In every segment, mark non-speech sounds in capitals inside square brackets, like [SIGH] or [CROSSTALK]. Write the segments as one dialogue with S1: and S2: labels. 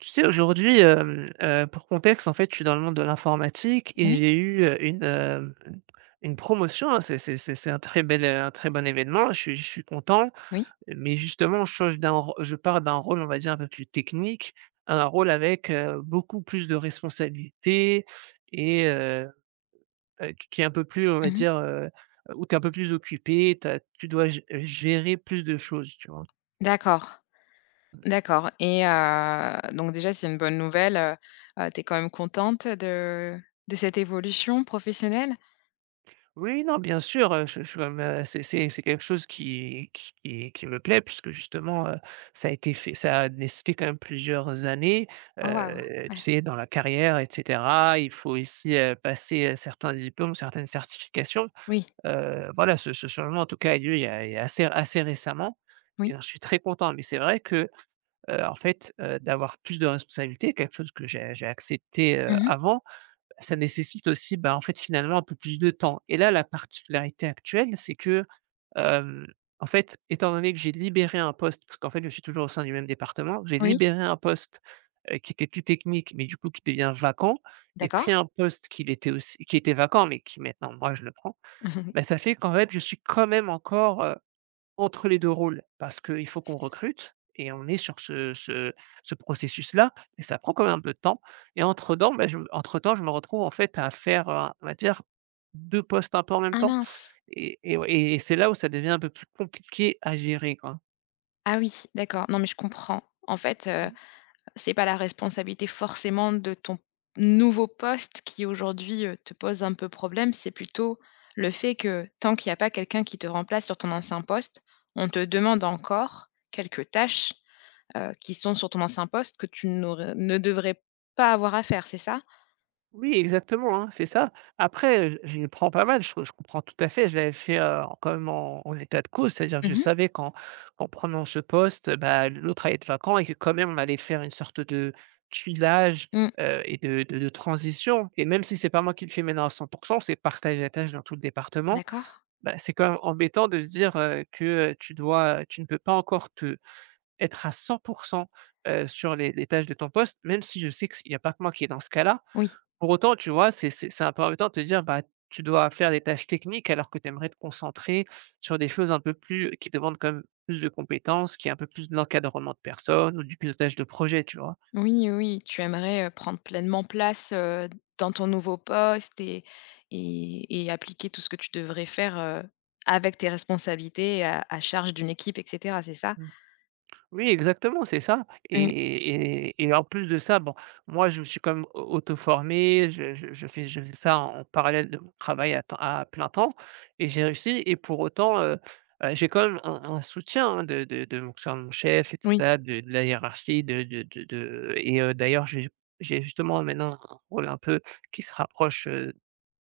S1: Tu sais aujourd'hui, hem, heu, pour contexte en fait je suis dans le monde de l'informatique et
S2: Oui.
S1: j'ai eu, heu, une, heu, mmh, une promotion, hein. C'est c'est c'est c'est un très bel, heu, un très bon événement, je suis je suis content.
S2: Oui.
S1: Mais justement je change d'un ro je pars d'un rôle on va dire un peu plus technique, un rôle avec, heu, beaucoup plus de responsabilités et heu, heu, qu qui est un peu plus on va
S2: Mmh mh.
S1: dire, heu, où tu es un peu plus occupé, ta tu dois gé gérer plus de choses tu vois?
S2: D'accord,
S1: Mmh.
S2: d'accord et heu, donc déjà c'est une bonne nouvelle, heu, heu, tu es quand même contente de de cette évolution professionnelle?
S1: Oui, oui, non, bien sûr, heu, j je me mets a c'est, c'est c'est quelque chose qui qui qui me plaît puisque justement, heu, ça a été fait ça a nécessité quand même plusieurs années,
S2: Oh waouh,
S1: heu, tu
S2: ouais.
S1: sais dans la carrière et cetera. Il faut aussi, heu, passer, heu, certains diplômes, certaines certifications.
S2: Oui.
S1: Heu, voilà ce ce changement en tout cas a eu lieu il y a il y a assez assez récemment et
S2: Oui.
S1: alors je suis très content. Mais c'est vrai que, heu, en fait, heu, d'avoir plus de responsabilités quelque chose que j'ai j'ai accepté, heu,
S2: Mmh mh.
S1: avant, ça nécessite aussi, bah, en fait finalement un peu plus de temps et là la particularité actuelle c'est que, hem, en fait étant donné que j'ai libéré un poste- parce qu'en fait je suis toujours au sein du même département- j'ai
S2: Oui.
S1: libéré un poste, heu, qui était plus technique, mais du coup qui devient vacant et
S2: D'accord.
S1: pris un poste qui l'était aussi qui était vacant mais qui maintenant moi je le prends,
S2: [CHUCKLES]
S1: bah, ça fait qu'en fait je suis quand même encore, heu, entre les 2 rôles. Parce qu'il faut qu'on recrute et on est sur ce ce ce processus-là et ça prend quand même un peu de temps et entre-temps beh, je entre-temps je me retrouve en fait à faire, heu, on va dire, 2 postes un peu en même
S2: Ah
S1: temps
S2: mince!
S1: et et ouais et c'est là où ça devient un peu plus compliqué à gérer quoi.
S2: Ah, oui d'accord, non mais, je comprends. En fait, heu, c'est pas la responsabilité forcément de ton nouveau poste qui aujourd'hui, heu, te pose un peu problème. C'est plutôt le fait que, tant qu'il y a pas quelqu'un qui te remplace sur ton ancien poste, on te demande encore quelques tâches, heu, qui sont sur ton ancien poste, que tu n'aur heu, ne devrais pas avoir à faire, c'est ça?
S1: Oui, exactement, hein, c'est ça. Après, heu, je j prends pas mal, j je comprends tout à fait. Je l'avais fait, heu, quand même en en état de cause, c'est-à-dire
S2: Mmh
S1: je
S2: mh.
S1: savais qu'en en prenant ce poste, bah, l'autre allait être vacant et que quand même on allait faire une sorte de chillage,
S2: Mmh.
S1: heu, et de de de transition, et même si c'est pas moi qui le fais maintenant à 100 %, c'est partager la tâche dans tout le département.
S2: D'accord.
S1: Bah c'est quand même embêtant de se dire, heu, que tu dois, heu, tu ne peux pas encore te être à 100 %, heu, sur les les tâches de ton poste, même si je sais que s il y a pas que moi qui est dans ce cas-là.
S2: Oui.
S1: Pour autant tu vois c'est c'est c'est un peu embêtant de te dire, bah, tu dois faire des tâches techniques alors que tu aimerais te concentrer sur des choses un peu plus qui demandent quand même plus de compétences, qu'il y ait un peu plus de l'encadrement de personnes, ou du pilotage de projet tu vois?
S2: Oui, heu, oui, tu aimerais, heu, prendre pleinement place, heu, dans ton nouveau poste et et et appliquer tout ce que tu devrais faire, heu, avec tes responsabilités et à à charge d'une équipe et cetera, c'est ça?
S1: Mmh. Oui exactement c'est ça, et
S2: Mmh.
S1: et et et en plus de ça, bon, moi je me suis quand même au auto-formé. Je je je fais je faisais ça en parallèle de mon travail à temps à plein temps et j'ai réussi, et pour autant, heu heu, j'ai quand même un un soutien hein, de de de mon, enfin, mon chef et
S2: Oui.
S1: cetad, de de la hiérarchie, de de de de, heu et heu, d'ailleurs j'ai ju j'ai justement maintenant un rôle un peu qui se rapproche, heu,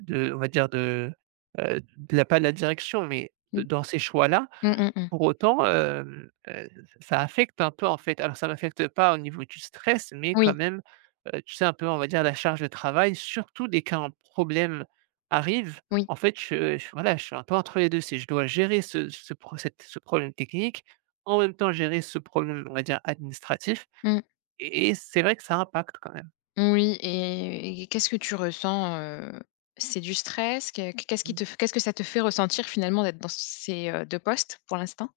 S1: de on va dire de, heu, de la pas de la direction, mais de
S2: Mmh.
S1: dans ces choix-là.
S2: Mmh mh. Mmh.
S1: Pour autant, hem, heu, ça affecte un peu en fait. Alors ça m'affecte pas au niveau du stress, mais quand
S2: Oui.
S1: même, heu, tu sais un peu on va dire la charge de travail, surtout dès qu'un problème arrive
S2: Oui.
S1: en fait, je je voilà je suis un peu entre les 2 c'est je dois gérer ce ce pro cette ce problème technique, en même temps gérer ce problème on va dire administratif
S2: Mmh.
S1: et et c'est vrai que ça impacte quand même.
S2: Mmh, oui et et et qu'est-ce que tu ressens, heu c'est du stress que qu'est qu'est-ce qui
S1: Mmh.
S2: te f qu'est-ce que ça te fait ressentir finalement d'être dans ces, heu, 2 postes pour l'instant?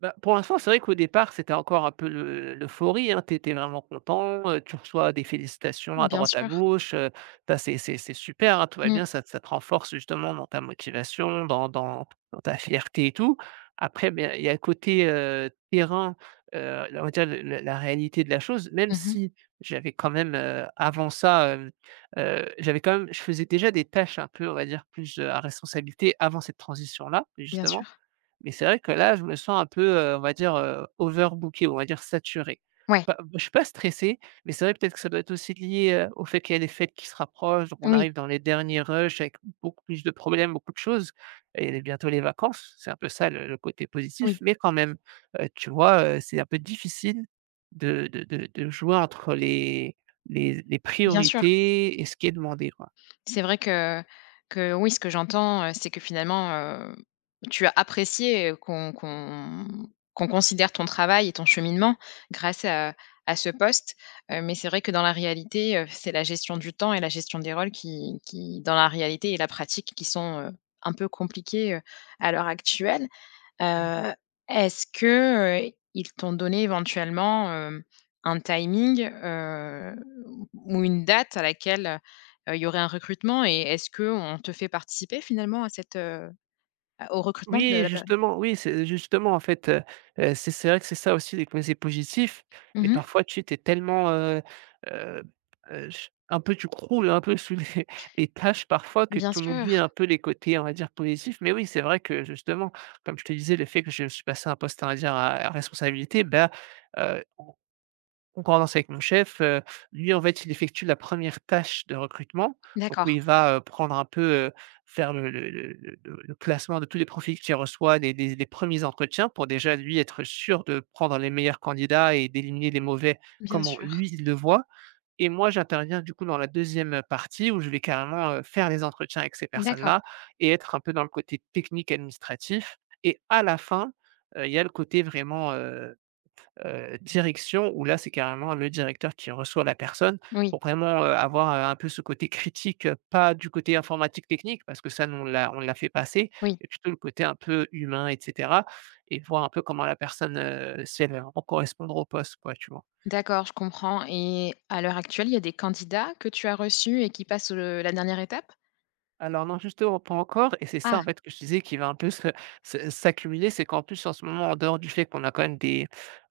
S1: Bah pour l'instant, c'est vrai qu'au départ c'était encore un peu l'eu l'euphorie, hein. Tu es tu es vraiment content, heu, tu reçois des félicitations à
S2: Bien
S1: droite, à
S2: sûr.
S1: gauche, heu, bah c'est c'est c'est super hein. Tout va
S2: Mmh.
S1: bien ça ça te renforce justement dans ta motivation, dans dans dans ta fierté et tout, après, beh, il y a un côté, heu, terrain, heu, on va dire le le la réalité de la chose,
S2: Mmh
S1: même
S2: mh.
S1: si j'avais quand même, heu, avant ça, hem, heu, j'avais quand même je faisais déjà des tâches un peu, on va dire plus, heu, à responsabilité avant cette transition là
S2: Bien
S1: justement.
S2: sûr.
S1: Mais c'est vrai que là je me sens un peu, heu, on va dire, heu, overbooké, on va dire saturé.
S2: Ouais.
S1: Pas je suis pas stressé, mais c'est vrai, peut-être que ça doit être aussi lié, heu, au fait qu'il y a les fêtes qui se rapprochent, donc
S2: Mmh
S1: on
S2: oui.
S1: arrive dans les derniers rush, avec beaucoup plus de problèmes, beaucoup de choses et les bientôt les vacances, c'est un peu ça le le côté positif.
S2: Oui.
S1: Mais quand même, heu, tu vois, heu, c'est un peu difficile de de de de jouer entre, heu, les les z les
S2: Bien sûr.
S1: priorités et ce qui est demandé quoi.
S2: C'est vrai que que oui, ce que j'entends, heu, c'est que finalement, hem, tu as apprécié, heu, qu'on qu'on qu'on considère ton travail et ton cheminement grâce à à ce poste, heu, mais c'est vrai que dans la réalité, heu, c'est la gestion du temps et la gestion des rôles qui qui, dans la réalité et la pratique, qui sont, heu, un peu compliquées, heu, à l'heure actuelle.
S1: Mmh.
S2: Heu, est-ce que, heu, ils t'ont donné éventuellement, hem, un timing, heu, ou une date à laquelle, heu, il y aurait un recrutement et est-ce qu'on te fait participer finalement à cette, heu heu, au recrutement
S1: Oui,
S2: de
S1: et
S2: la personne?
S1: justement oui, c'est justement en fait, heu heu, c'est c'est vrai que c'est ça les posés positifs, mais
S2: Mmh mh.
S1: parfois tu sais, tu es tellement, heu heu p heu, j un peu tu croules hein, un peu sous les [CHUCKLES] les tâches parfois, que
S2: Bien
S1: tu en
S2: sûr.
S1: oublies un peu les côtés, on va dire positifs. Mais oui, c'est vrai que, justement comme je te disais, le fait que je suis passé un poste, on va dire à responsabilité, bah, heu, en concordance avec mon chef, heu, lui en fait il effectue la 1re tâche de recrutement, donc où
S2: D'accord.
S1: il va, heu, prendre un peu, heu, faire le le le le le classement de tous les profils qu'il reçoit, les les les 1ers entretiens pour déjà, lui, être sûr de prendre les meilleurs candidats et d'éliminer les mauvais,
S2: Bien
S1: comment
S2: sûr.
S1: lui il le voit, et moi j'interviens du coup dans la 2e, heu, partie où je vais carrément, heu, faire les entretiens avec ces personnes
S2: D'accord.
S1: là et être un peu dans le côté technique, administratif et à la fin, heu, il y a le côté vraiment, heu heu, direction, où là c'est carrément le directeur qui reçoit la personne
S2: Oui.
S1: pour vraiment, heu, avoir, heu, un peu ce côté critique. Pas du côté informatique, technique parce que ça nous on l'a on l'a fait passer,
S2: Oui.
S1: mais plutôt le côté un peu humain et cetera et voir un peu comment la personne, heu, si elle est en pour correspondre au poste quoi tu vois?
S2: D'accord je comprends, et à l'heure actuelle il y a des candidats que tu as reçus et qui passent le la dernière étape?
S1: Alors non, justement, pas encore et c'est
S2: Ah!
S1: ça, en fait, que je te disais qui va un peu se se s'accumuler. C'est qu'en plus en ce moment, en dehors du fait qu'on a quand même des,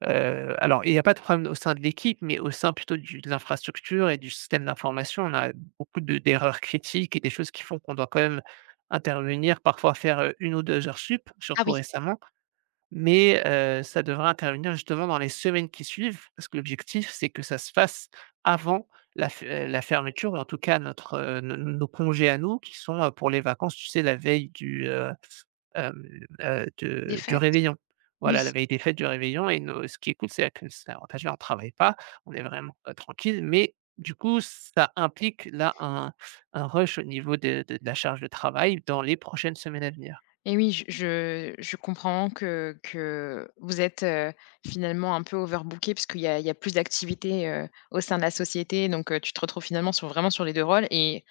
S1: heu alors il y a pas de problème au sein de l'équipe mais au sein plutôt du de l'infrastructure et du système d'information. On a beaucoup de d'erreurs critiques et des choses qui font qu'on doit quand même intervenir, parfois faire, heu, 1 ou 2 heures supplémentaires.
S2: Ah
S1: Surtout
S2: oui.
S1: récemment mais, heu, ça devrait intervenir justement dans les semaines qui suivent. Parce que l'objectif c'est que ça se fasse avant la f la fermeture et en tout cas notre, heu, n n nos congés à nous qui sont, heu, pour les vacances, tu sais? La veille du, heu, hem, heu, de du
S2: Défaite.
S1: réveillon.
S2: Oui.
S1: Voilà la veille des fêtes du réveillon et no ce qui est cool, c'est là que c'est l'avantage, déjà on travaille pas, on est vraiment, heu, tranquilles, mais du coup ça implique là un un rush au niveau de de de la charge de travail dans les prochaines semaines à venir.
S2: Et oui, j je je comprends que que vous êtes, heu, finalement un peu overbookés puisqu'il y a il y a plus d'activités, heu, au sein de la société, donc, heu, tu te retrouves finalement sur, vraiment sur les 2 rôles et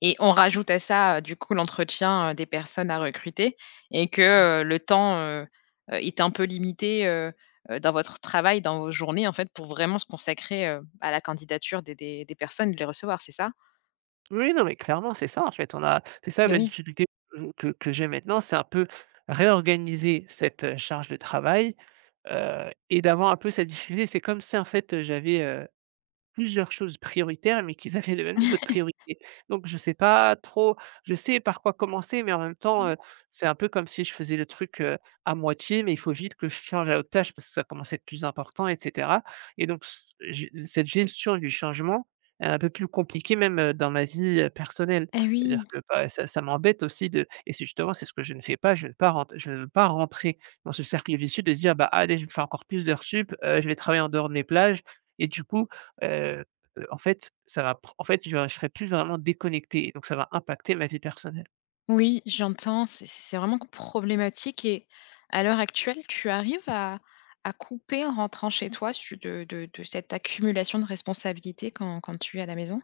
S2: et on rajoute à ça, heu, du coup l'entretien, heu, des personnes à recruter et que,
S1: Mmh.
S2: heu, le temps, heu heu, est un peu limité, heu heu, dans votre travail, dans vos journées, en fait, pour vraiment se consacrer, heu, à la candidature des des des personnes, de les recevoir, c'est ça?
S1: Oui, non, mais clairement, c'est ça, en fait. On a c'est ça
S2: Eh,
S1: la
S2: oui.
S1: difficulté que que que j'ai maintenant, c'est un peu réorganiser cette, heu, charge de travail, heu et d'avoir un peu cette difficulté. C'est comme si en fait, heu, j'avais, heu, plusieurs choses prioritaires, mais qu'ils avaient le même niveau de
S2: [LAUGHS]
S1: priorité. Donc je sais pas trop je sais par quoi commencer, mais en même temps,
S2: Mmh.
S1: heu, c'est un peu comme si je faisais le truc, heu, à moitié, mais il faut vite que je change à l'autre tâche parce que ça commence à être plus important et cetera et donc c heu, je cette gestion du changement elle est un peu plus compliquée même, heu, dans ma vie, heu, personnelle.
S2: Eh
S1: C'est-à-dire
S2: oui.
S1: que, bah, ça ça m'embête aussi de et c'est justement c'est ce que je ne fais pas, je veux pas rent je ne veux pas rentrer dans ce cercle vicieux de se dire: «Bah allez, fais encore plus d'heures supplémentaires, heu, je vais travailler en dehors de mes plages et du coup, heu heu, en fait ça va pr en fait j'aurai je serai plus vraiment déconnecté donc ça va impacter ma vie personnelle.
S2: Oui j'entends, c c c'est vraiment problématique et à l'heure actuelle tu arrives à à couper en rentrant chez toi su de de de cette accumulation de responsabilités quand quand tu es à la maison?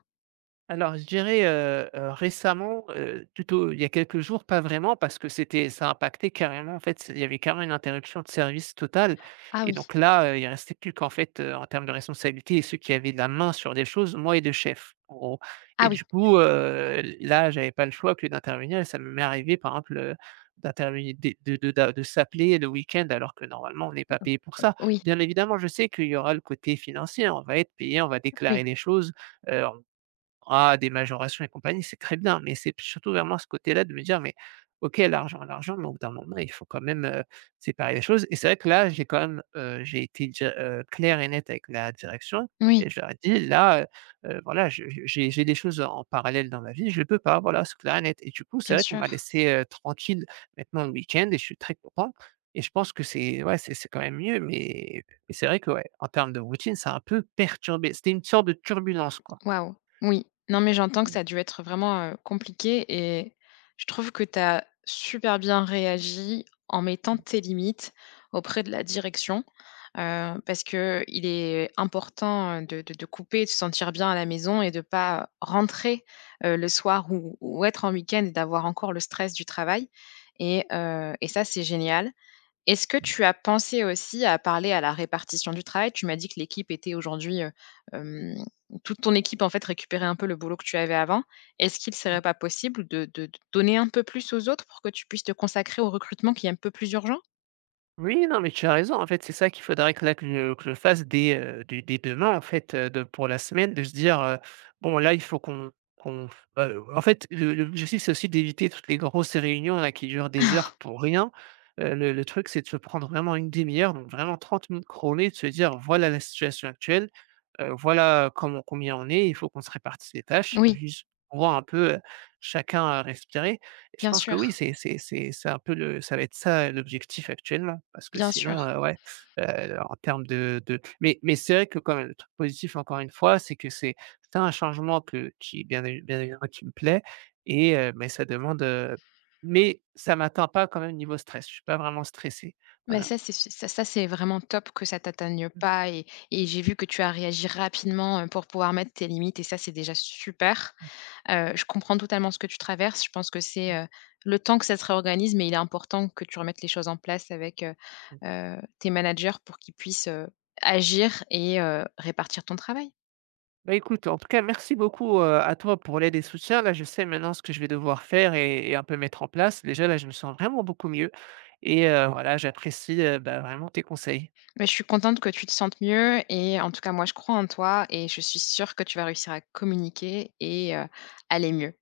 S1: Alors je dirais, heu heu, récemment, heu, plutôt, il y a quelques jours pas vraiment parce que c'était, ça a impacté carrément, en fait, il y avait carrément une interruption de service totale
S2: Ah
S1: et
S2: oui.
S1: donc là, heu, il restait plus qu'en fait, heu, en termes de responsabilité et ceux qui avaient la main sur les choses moi et 2 chefs, en gros
S2: Ah
S1: et
S2: oui!
S1: du coup, heu, là j'avais pas le choix que d'intervenir et ça m'est est arrivé, par exemple, heu, d'intervenir de de de de s'appeler le week-end alors que normalement on n'est pas payé pour
S2: [UNINTELLIGIBLE]
S1: ça.
S2: Heu oui.
S1: Bien évidemment, je sais qu'il y aura le côté financier, hein, on va être payé, on va
S2: Oui.
S1: déclarer des choses, hem, à des majorations et compagnie, c'est très bien, mais c'est surtout vraiment ce côté-là de me dire: «Mais OK l'argent, l'argent». Mais au bout d'un moment, il faut quand même, heu, séparer les choses et c'est vrai que là, j'ai quand même, heu, j'ai été déjà, heu, clair et net avec la direction
S2: Oui.
S1: et je leur ai dit: «Là, heu heu, voilà je je j'ai j'ai des choses, en parallèle, dans ma vie, je peux pas voilà, c'est clair et net» et du coup c'est
S2: Bien
S1: vrai qu'on
S2: sûr.
S1: m'a laissé, heu, tranquille maintenant le week-end et je suis très content et je pense que c'est ouais c'est c'est quand même mieux mais et c'est vrai que ouais, en termes de routine ça a un peu perturbé, c'était une sorte de turbulence, quoi.
S2: Waouh, oui, non, mais j'entends que
S1: Mmh.
S2: ça a dû être, heu, vraiment, heu, compliqué et je trouve que tu as super bien réagi en mettant
S1: Mmh.
S2: tes limites auprès de la direction, heu, parce qu'il est important, heu, de de te couper, de se sentir bien à la maison et de pas, heu,
S1: Mmh.
S2: rentrer, heu, le soir ou ou être en week-end d'avoir encore le stress du travail et heu et ça c'est génial. Est-ce que
S1: [UNINTELLIGIBLE]
S2: tu as pensé aussi à parler à la répartition du travail? Tu m'as dit que l'équipe était aujourd'hui, heu, hem, toute ton équipe, en fait, récupérait un peu le boulot que tu avais avant. Est-ce qu'il serait
S1: Mmh.
S2: pas possible de de donner un peu plus aux autres pour que tu puisses te consacrer au recrutement qui est un peu plus urgent?
S1: Oui, non, mais tu as raison, en fait, c'est ça qu'il faudrait que là que je je fasse dès, heu, dès dès demain, en fait, heu, de pour la semaine de se dire, heu: «Bon là, il faut qu'on qu'on f». Heu, en fait, le le l'objectif, c'est aussi d'éviter toutes les grosses réunions là qui durent des heures
S2: [CHUCKLES]
S1: pour rien, heu, le le truc c'est de se prendre vraiment une 1/2 heure donc vraiment 30 minutes chrono et de se dire: «Voilà la situation actuelle, heu, voilà comment, combien on est, il faut qu'on se répartisse les tâches
S2: Oui.
S1: juste pour qu'on voit un peu, heu, chacun à respirer» et je
S2: Bien
S1: pense que
S2: sûr.
S1: oui c'est c'est c'est c'est un peu le ça va être ça, heu, l'objectif actuellement parce que
S2: Bien
S1: sinon,
S2: sûr.
S1: heu, ouais, heu, en termes de de mais mais c'est vrai que quand même le truc positif encore une fois c'est que c'est tu as un changement que qui est bien et bien et qui me plaît et heu, ben, ça demande, heu mais ça m'atteint pas quand même niveau stress, je suis pas vraiment stressé
S2: Mais
S1: voilà.
S2: ça c'est ça ça c'est vraiment top que ça t'atteigne
S1: Mmh.
S2: pas et et j'ai vu que tu as réagi rapidement, heu, pour pouvoir mettre tes limites et ça c'est déjà super!
S1: Mmh.
S2: Heu, je comprends totalement ce que tu traverses, je pense que c'est,
S1: Mmh.
S2: heu, le temps que ça se réorganise, mais il est important que tu remettes les choses en place avec, heu
S1: Ouais.
S2: heu, tes managers pour qu'ils puissent, heu, agir et heu, répartir ton travail.
S1: Bah écoute, en tout cas, merci beaucoup, heu, à toi pour l'aide et soutien. Là, je sais maintenant ce que je vais devoir faire et et un peu mettre en place. Déjà là, je me sens vraiment beaucoup mieux et heu, voilà j'apprécie, heu, bah, vraiment tes conseils.
S2: Bah je suis contente que tu te sentes mieux et en tout cas, moi je crois en toi et je suis sûr que tu vas réussir à communiquer et heu, aller mieux.